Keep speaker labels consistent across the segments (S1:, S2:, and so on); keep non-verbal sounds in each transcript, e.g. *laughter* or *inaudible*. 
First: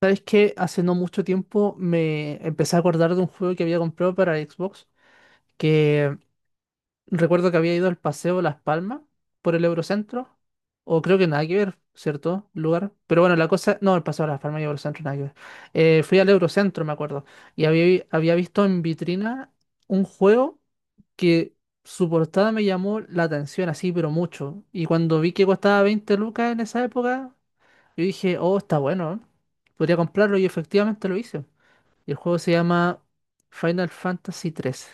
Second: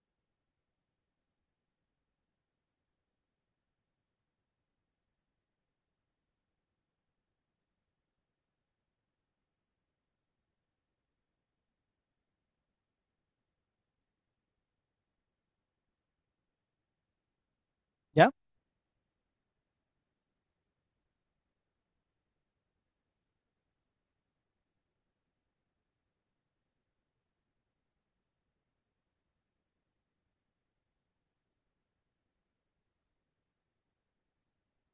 S1: Sabes que hace no mucho tiempo me empecé a acordar de un juego que había comprado para Xbox, que recuerdo que había ido al Paseo Las Palmas por el Eurocentro, o creo que nada que ver, ¿cierto? Lugar. Pero bueno, la cosa, no, el Paseo Las Palmas y Eurocentro nada que ver. Fui al Eurocentro, me acuerdo, y
S2: ¿Ya?
S1: había visto en vitrina un juego que su portada me llamó la atención así, pero mucho. Y cuando vi que costaba 20 lucas en esa época, yo dije, oh, está bueno, ¿eh? Podría comprarlo y efectivamente lo hice. Y el juego se llama Final Fantasy tres.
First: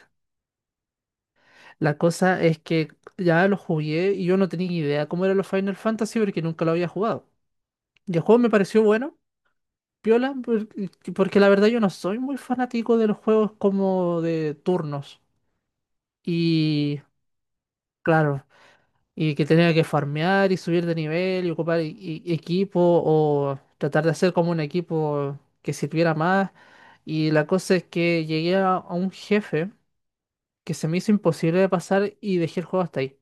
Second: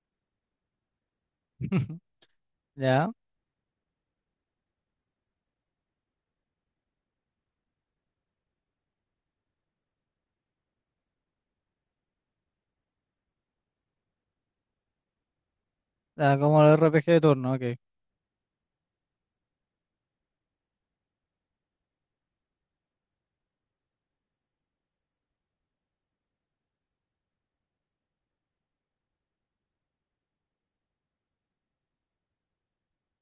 S1: La
S2: *laughs*
S1: cosa es que
S2: ¿Ya?
S1: ya lo jugué y yo no tenía idea cómo eran los Final Fantasy porque nunca lo había jugado. Y el juego me pareció bueno, piola, por- porque la verdad yo no soy muy fanático de los juegos como de turnos.
S2: Ah, como el R P
S1: Y
S2: G de turno, ok.
S1: claro, y que tenía que farmear y subir de nivel y ocupar equipo o tratar de hacer como un equipo que sirviera más. Y la cosa es que llegué a un jefe que se me hizo imposible de pasar y dejé el juego hasta ahí.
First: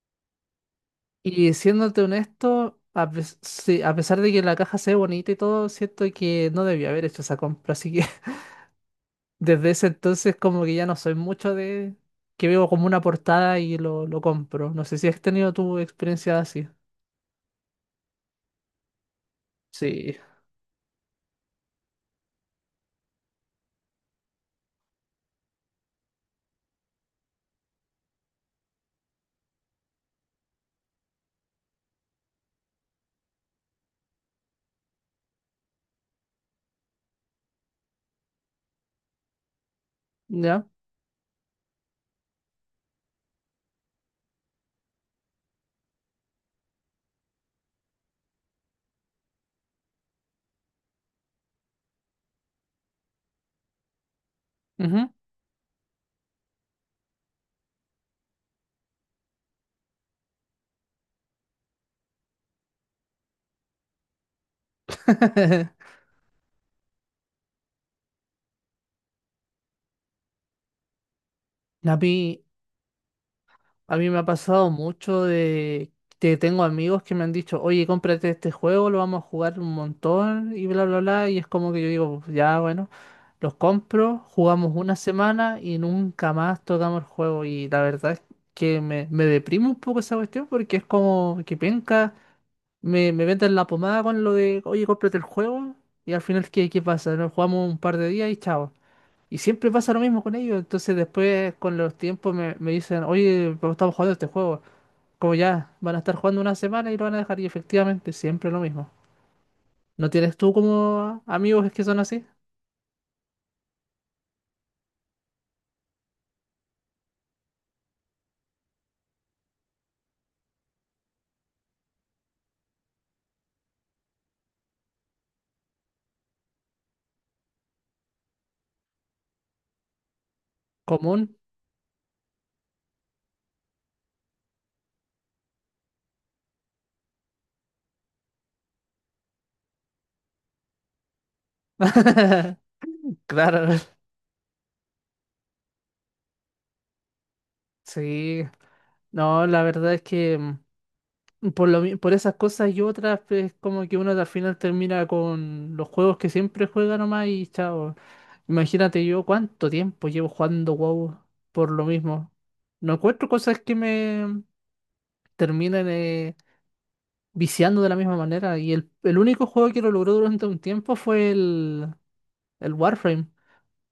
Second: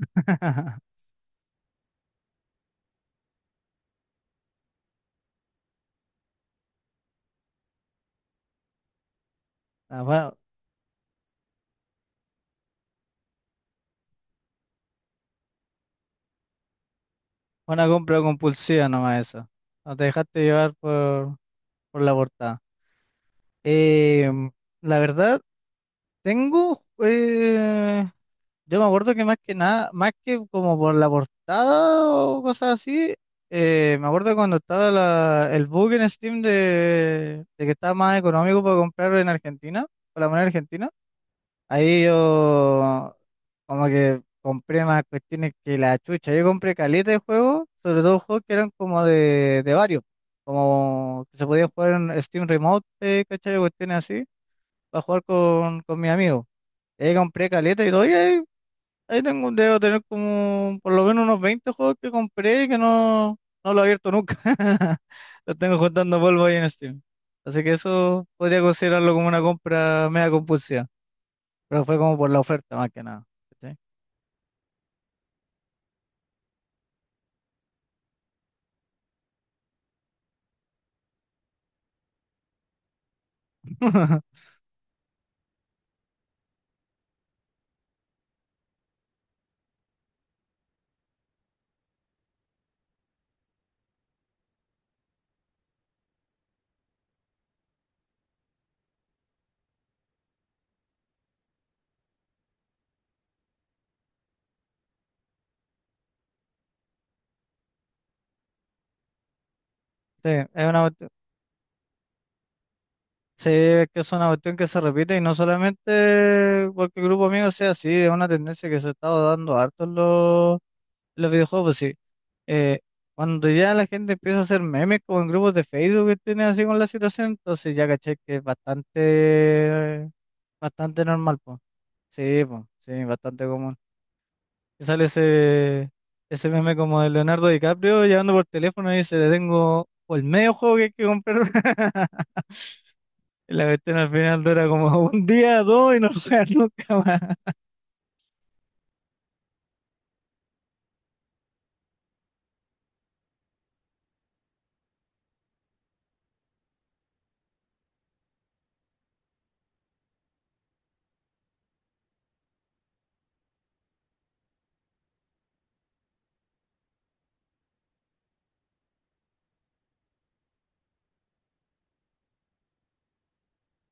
S2: *laughs*
S1: Y siéndote honesto, sí, a pesar de que la caja se ve bonita y todo, siento que no debía haber hecho esa compra. Así que *laughs* desde ese
S2: Ah,
S1: entonces
S2: fue
S1: como que ya no soy mucho de... que veo como una portada y lo compro. No sé si has tenido tu experiencia así.
S2: fue una compra compulsiva nomás eso. No te
S1: Sí.
S2: dejaste llevar por la portada. Eh, la verdad, tengo... eh, yo me acuerdo que más que nada, más que como por la portada o cosas así, me acuerdo cuando estaba el bug en Steam de que estaba más económico para comprar en Argentina, con la moneda
S1: ¿Ya?
S2: argentina. Ahí yo como que compré más cuestiones que la chucha. Yo compré caleta de juegos, sobre todo juegos que eran como de varios, como que se podían jugar en Steam Remote, ¿cachai? Cuestiones así, para
S1: Ujú.
S2: jugar con mis amigos. Y ahí compré caleta y todo, y ahí tengo, debo tener como por lo menos unos 20 juegos que compré y que no lo he abierto nunca. *laughs* Los tengo
S1: *laughs*
S2: juntando polvo ahí en Steam. Así que eso podría considerarlo como una compra mega compulsiva. Pero
S1: A
S2: fue como por la
S1: mí,
S2: oferta más que nada. ¿Cachai?
S1: a mí me ha pasado mucho de que tengo amigos que me han dicho, oye, cómprate este juego, lo vamos a jugar un montón y bla, bla, bla. Y es como que yo digo, ya, bueno, los compro,
S2: *laughs*
S1: jugamos una semana y nunca más tocamos el juego. Y la verdad es que me deprime un poco esa cuestión porque es como que penca, me venden la pomada con lo de, oye, cómprate el juego. Y al final, ¿ qué pasa? Nos jugamos un par de días y chao. Y siempre pasa lo mismo con ellos. Entonces después con los tiempos me dicen, oye, pero estamos jugando este juego. Como ya, van a estar jugando una semana y lo van a dejar. Y efectivamente, siempre lo mismo. ¿No
S2: Sí,
S1: tienes tú como amigos que son así?
S2: sí, es que es una cuestión que se repite y no solamente porque el grupo amigo sea así, es una tendencia que se ha estado dando harto en los videojuegos, pues sí. Eh, cuando ya la gente empieza a hacer memes como en grupos de Facebook que tienen así con la situación, entonces ya caché que es bastante, bastante
S1: Común.
S2: normal, pues. Sí, pues, sí, bastante común. Y sale ese meme como de Leonardo DiCaprio llamando por teléfono y dice, le tengo el medio juego que hay que comprar. *laughs*
S1: *laughs*
S2: Y la
S1: Claro,
S2: cuestión al final dura como *laughs* un día, dos y no juega nunca más.
S1: sí. No, la verdad es que por esas cosas y otras, pues como que uno al final termina con los juegos que siempre juega nomás y chao. Imagínate yo cuánto tiempo llevo jugando WoW por lo mismo. No encuentro cosas que me terminen viciando de la misma manera. Y el único juego que lo logró durante un tiempo fue el Warframe.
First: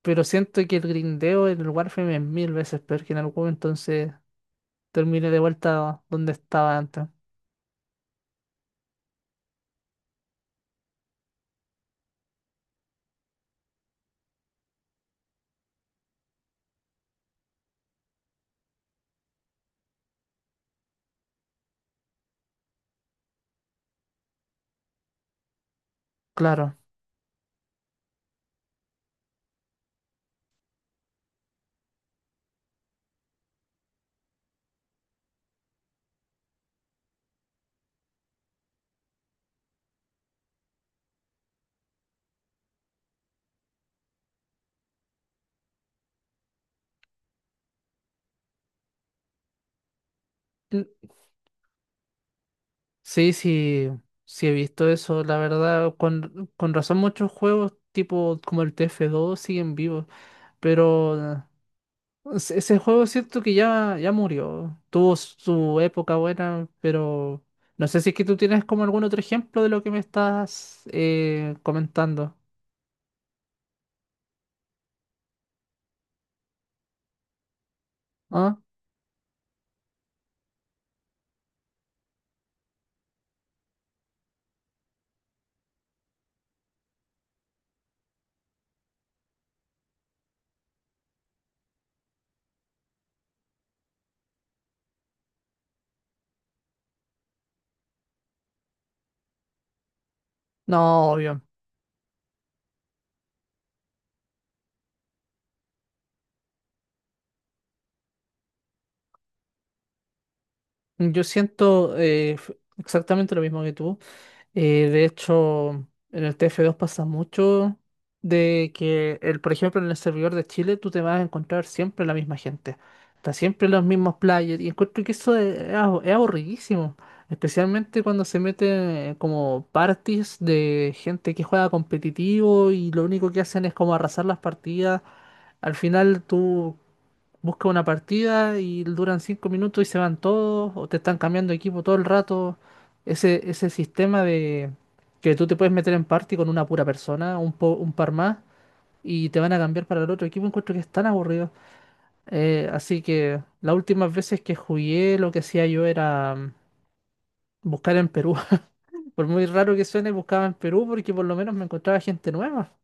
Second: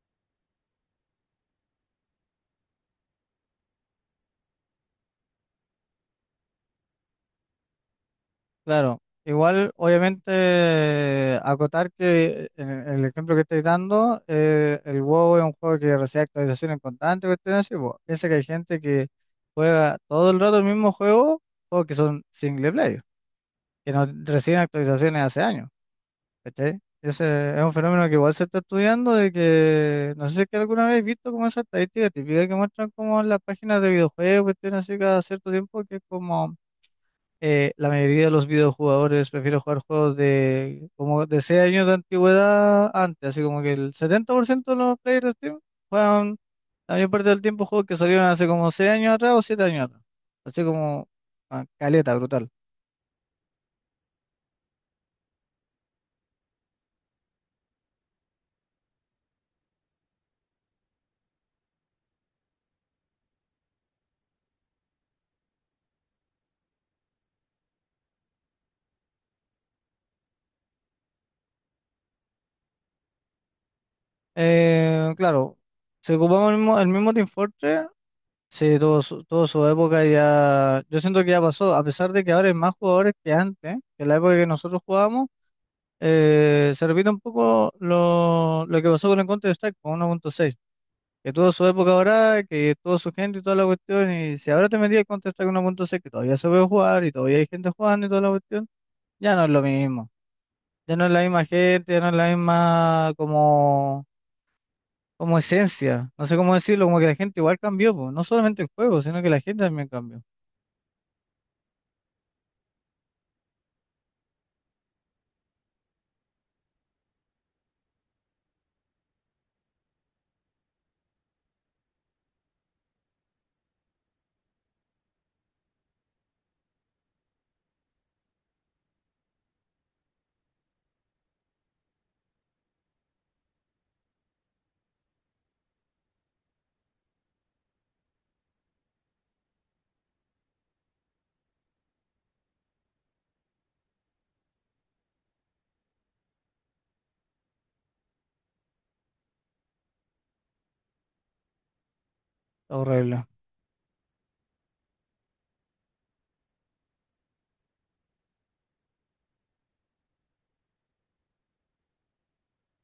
S1: Pero siento que el grindeo en el Warframe es mil veces peor que en el WoW, entonces terminé de vuelta donde estaba antes.
S2: Claro, igual obviamente acotar que en el ejemplo que estoy dando, el WoW es un juego que recibe actualizaciones constantes, cuestiones así, pues, piensa que hay gente que juega todo el rato el mismo juego, juegos que son single player, que no reciben actualizaciones hace años.
S1: Claro.
S2: ¿Cachai? Ese es un fenómeno que igual se está estudiando de que, no sé si es que alguna vez he visto como esa estadística típica que muestran como en las páginas de videojuegos, cuestiones así cada cierto tiempo, que es como la mayoría de los videojugadores prefieren jugar juegos de como de 6 años de antigüedad antes, así como que el 70% de los players de Steam juegan la mayor parte del tiempo juegos que salieron hace como 6 años atrás o 7 años atrás. Así
S1: Mm,
S2: como ah, caleta, brutal.
S1: sí, sí he visto eso. La verdad, con razón muchos juegos tipo como el TF2 siguen vivos. Pero... Ese juego siento que ya murió. Tuvo su época buena, pero no sé si es que tú tienes como algún otro ejemplo de lo que me estás comentando.
S2: Claro, se ocupamos el mismo Team Fortress.
S1: ¿Ah?
S2: Sí, tuvo su época y ya. Yo siento que ya pasó, a pesar de que ahora hay más jugadores que antes, que en la época que nosotros jugábamos, se repite un poco lo que pasó con el Counter-Strike con 1.6, que tuvo su época ahora, que tuvo su gente y toda la cuestión. Y si ahora te metías el Counter-Strike 1.6, que todavía se puede jugar y todavía hay gente jugando y toda la cuestión, ya no es lo mismo. Ya no es
S1: No,
S2: la
S1: obvio.
S2: misma gente, ya no es la misma como esencia. No sé cómo decirlo, como que la gente igual cambió, po. No solamente el juego, sino que la gente también cambió.
S1: Yo siento exactamente lo mismo que tú. De hecho, en el TF2 pasa mucho de que, el, por ejemplo, en el servidor de Chile tú te vas a encontrar siempre la misma gente. Está siempre los mismos players y encuentro que eso es es aburridísimo. Especialmente cuando se meten como parties de gente que juega competitivo y lo único que hacen es como arrasar las partidas. Al final tú busca una partida y duran 5 minutos y se van todos, o te están cambiando de equipo todo el rato. Ese sistema de que tú te puedes meter en party con una pura persona, un par más, y te van a cambiar para el otro equipo, encuentro que es tan aburrido. Así
S2: Horrible.
S1: que las últimas veces que jugué, lo que hacía yo era buscar en Perú. *laughs* Por muy raro que suene, buscaba en Perú porque por lo menos me encontraba gente nueva.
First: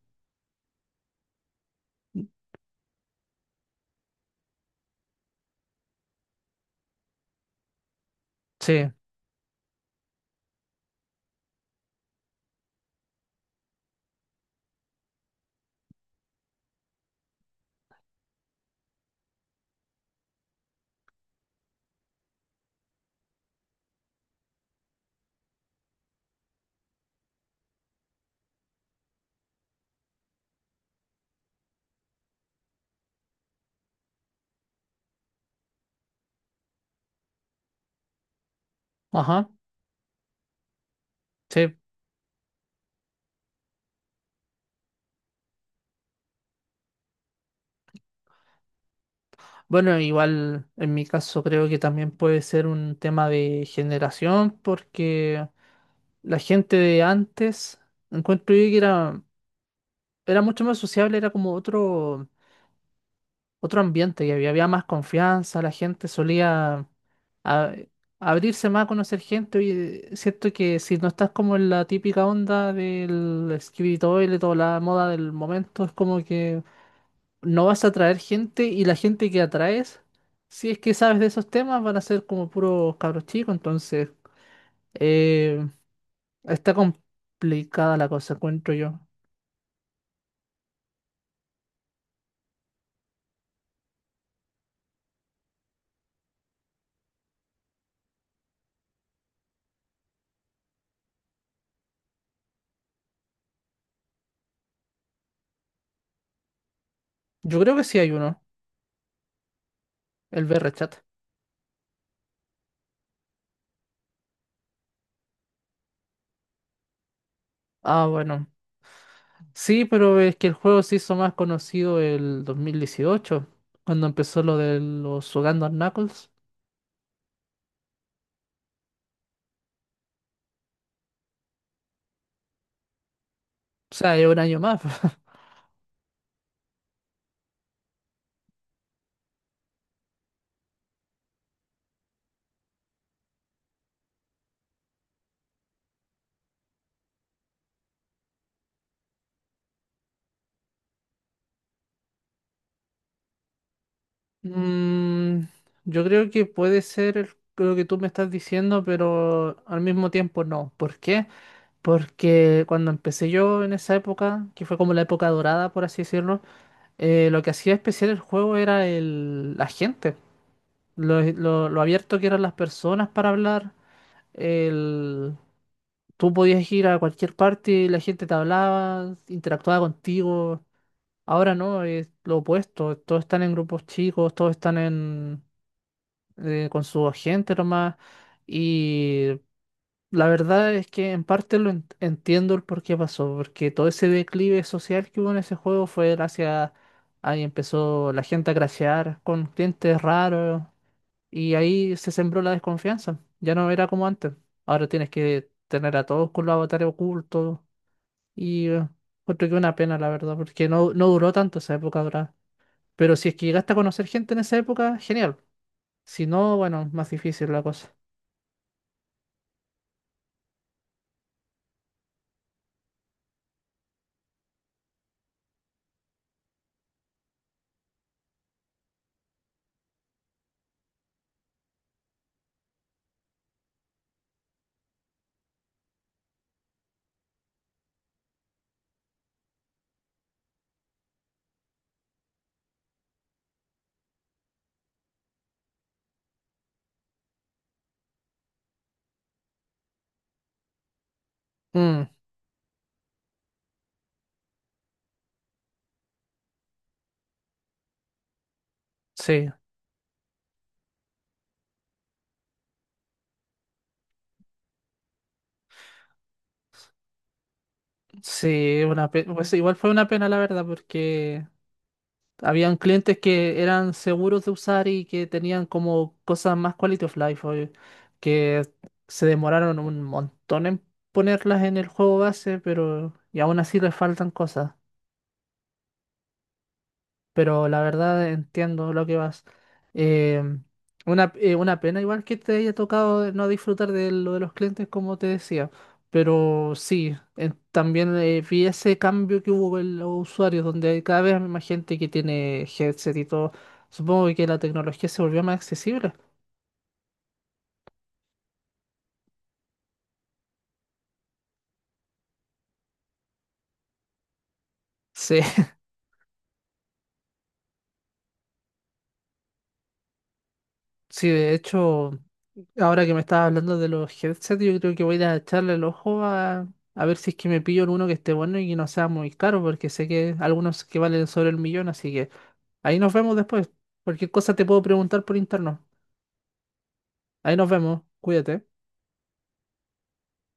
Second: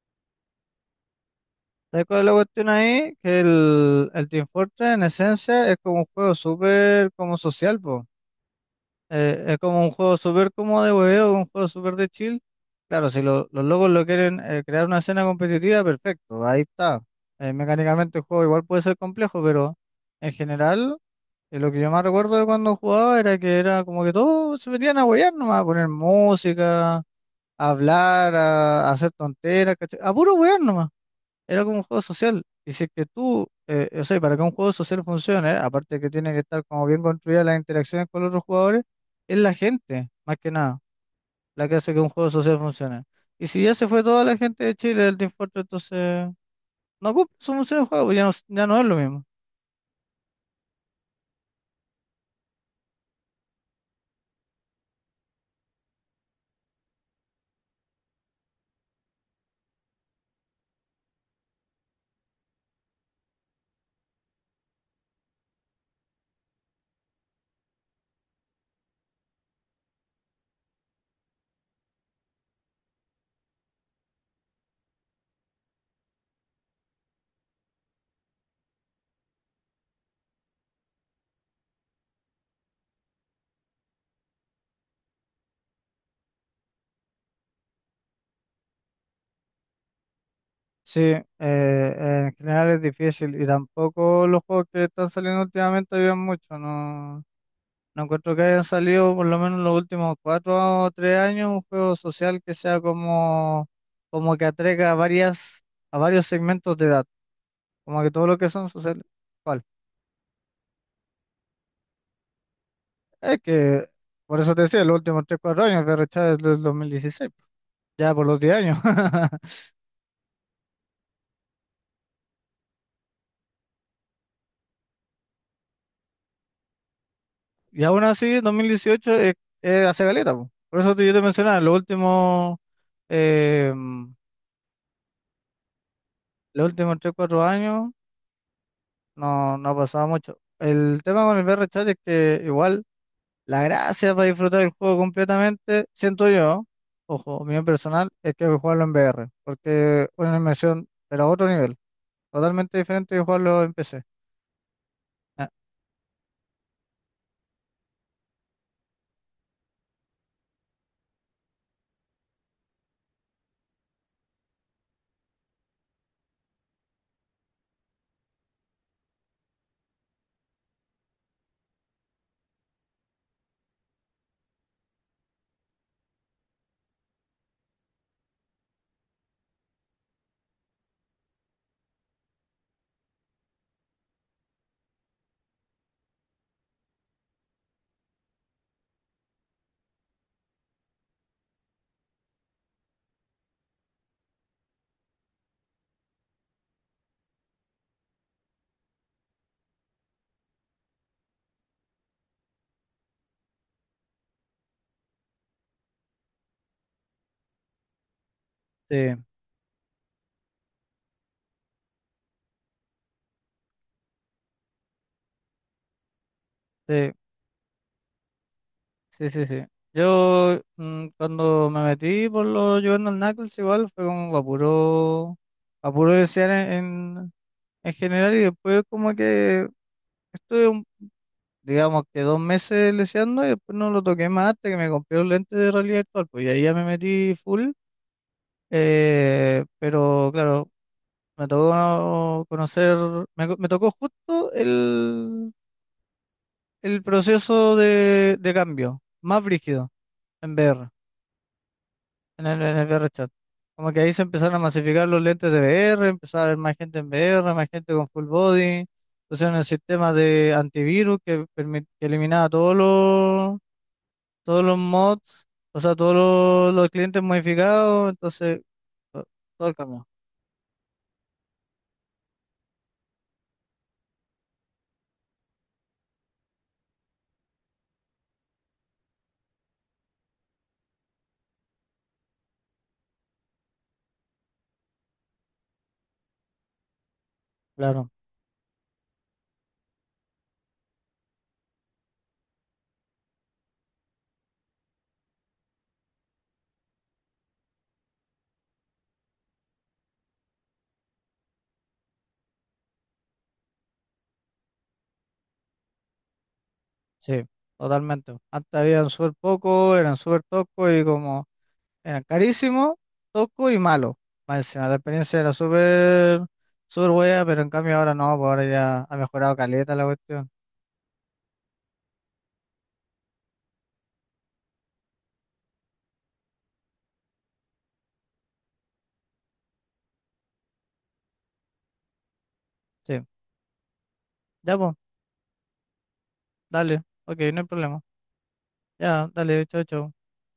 S2: ¿Sabes cuál es la cuestión ahí? Que el Team Fortress en esencia es como un juego súper como social, po.
S1: Sí,
S2: Es como un juego súper como de hueveo, un juego súper de chill. Claro, si los locos lo quieren crear una escena competitiva, perfecto, ahí está. Mecánicamente el juego igual puede ser complejo, pero en general, lo que yo más recuerdo de cuando jugaba era que era como que todos se metían a huevear nomás, a poner música, a hablar, a hacer tonteras, ¿cachai? A puro huevear era como un juego social. Y si es que tú, o sea, para que un juego social funcione, aparte que tiene que estar como bien construida las interacciones con los otros jugadores, es
S1: ajá.
S2: la gente, más que nada, la
S1: Sí,
S2: que hace que un juego social funcione. Y si ya se fue toda la gente de Chile del Team Fortress, entonces no cumple su función el juego, pues ya no es lo mismo.
S1: bueno, igual en mi caso creo que también puede ser un tema de generación, porque la gente de antes, encuentro yo que era mucho más sociable, era como otro, otro ambiente, y había más confianza, la gente solía a- abrirse más a conocer gente. Y siento que si no estás como en la típica onda del escritorio y toda la moda del momento, es como que no vas a atraer gente y la gente que atraes, si es que sabes de esos temas, van a ser como puros cabros chicos, entonces eh, está complicada la cosa, encuentro yo.
S2: Sí, en general es difícil y tampoco los juegos que están saliendo últimamente ayudan mucho, no, no encuentro que hayan salido por lo menos en los últimos cuatro o tres años un juego social que sea como que atraiga a varias, a varios segmentos de edad.
S1: Yo creo que sí
S2: Como que
S1: hay
S2: todo lo
S1: uno,
S2: que son sociales. ¿Cuál?
S1: el VRChat.
S2: Es que, por eso te decía, los últimos tres, cuatro años, que ya es del 2016,
S1: Ah,
S2: ya por los
S1: bueno.
S2: 10 años. *laughs*
S1: Sí, pero es que el juego se hizo más conocido el 2018 cuando empezó lo de los Sugando Knuckles.
S2: Y aún así, 2018 es hace caleta, po. Por eso yo te mencionaba, eh,
S1: O sea, es un año más. *laughs*
S2: los últimos tres, cuatro años no ha pasado mucho. El tema con el VRChat es que igual la gracia para disfrutar el juego completamente, siento yo, ojo, opinión personal, es que hay que jugarlo en VR, porque una inmersión, pero a otro nivel, totalmente diferente de jugarlo en PC.
S1: Mm,
S2: Ah,
S1: yo creo que puede ser lo que tú me estás diciendo, pero al mismo tiempo no. ¿Por qué? Porque cuando empecé yo en esa época, que fue como la época dorada, por así decirlo, lo que hacía especial el juego era la gente, lo abierto que eran las personas para hablar. el- Tú podías ir a cualquier parte y la gente te hablaba, interactuaba contigo. Ahora no, es lo opuesto. Todos están en grupos chicos, todos están en, con su gente nomás. Y la verdad es que en parte lo entiendo el por qué pasó, porque todo ese declive social que hubo en ese juego fue gracias ahí empezó la gente a crashear con clientes raros y ahí se sembró la desconfianza. Ya no era como antes. Ahora tienes que tener a todos con los avatares ocultos y
S2: sí,
S1: encuentro que una pena, la verdad, porque no, no duró tanto esa época, ¿verdad? Pero si es que llegaste a conocer gente en esa época, genial. Si no, bueno, más
S2: sí,
S1: difícil la cosa.
S2: sí, sí, sí. Yo cuando me metí por lo jugando al Knuckles igual fue como a puro desear en general y después como que estuve digamos que 2 meses leseando y después no lo toqué más hasta que me compré los lentes de realidad virtual, pues y ahí ya me metí full. Pero claro, me tocó conocer, me tocó justo el proceso de cambio, más brígido en VR,
S1: Mm,
S2: en el VR chat. Como que ahí se empezaron a masificar los lentes de VR, empezaba a haber más gente en VR, más gente con full body,
S1: sí.
S2: pusieron el sistema de antivirus que eliminaba todos los mods, o sea, todos los clientes modificados, entonces,
S1: Sí,
S2: to-
S1: pues
S2: todo
S1: igual
S2: el
S1: fue una
S2: cambio.
S1: pena la verdad, porque habían clientes que eran seguros de usar y que tenían como cosas más quality of life, oye, que se demoraron un montón en ponerlas en el juego base, pero y aún así les faltan cosas. Pero la
S2: Claro.
S1: verdad entiendo lo que vas. Eh, una pena igual que te haya tocado no disfrutar de lo de los clientes, como te decía, pero sí, también vi ese cambio que hubo en los usuarios, donde hay cada vez más gente que tiene headset y todo. Supongo que la tecnología se volvió más accesible.
S2: Sí, totalmente. Antes habían súper poco, eran súper toscos y como eran carísimos, toscos y malos. Más encima, la experiencia
S1: Sí,
S2: era
S1: *laughs*
S2: súper, súper buena, pero en cambio ahora no, pues ahora ya ha mejorado caleta la cuestión.
S1: sí, de hecho. Ahora que me estás hablando de los headsets, yo creo que voy a ir a echarle el ojo a ver si es que me pillo alguno que esté bueno y que no sea muy caro, porque sé que algunos que valen sobre el millón, así que ahí nos
S2: Sí,
S1: vemos después. Cualquier cosa te
S2: ya
S1: puedo
S2: pues,
S1: preguntar por interno.
S2: dale, ok,
S1: Ahí
S2: no hay
S1: nos vemos,
S2: problema.
S1: cuídate.
S2: Ya, dale, chao, chao.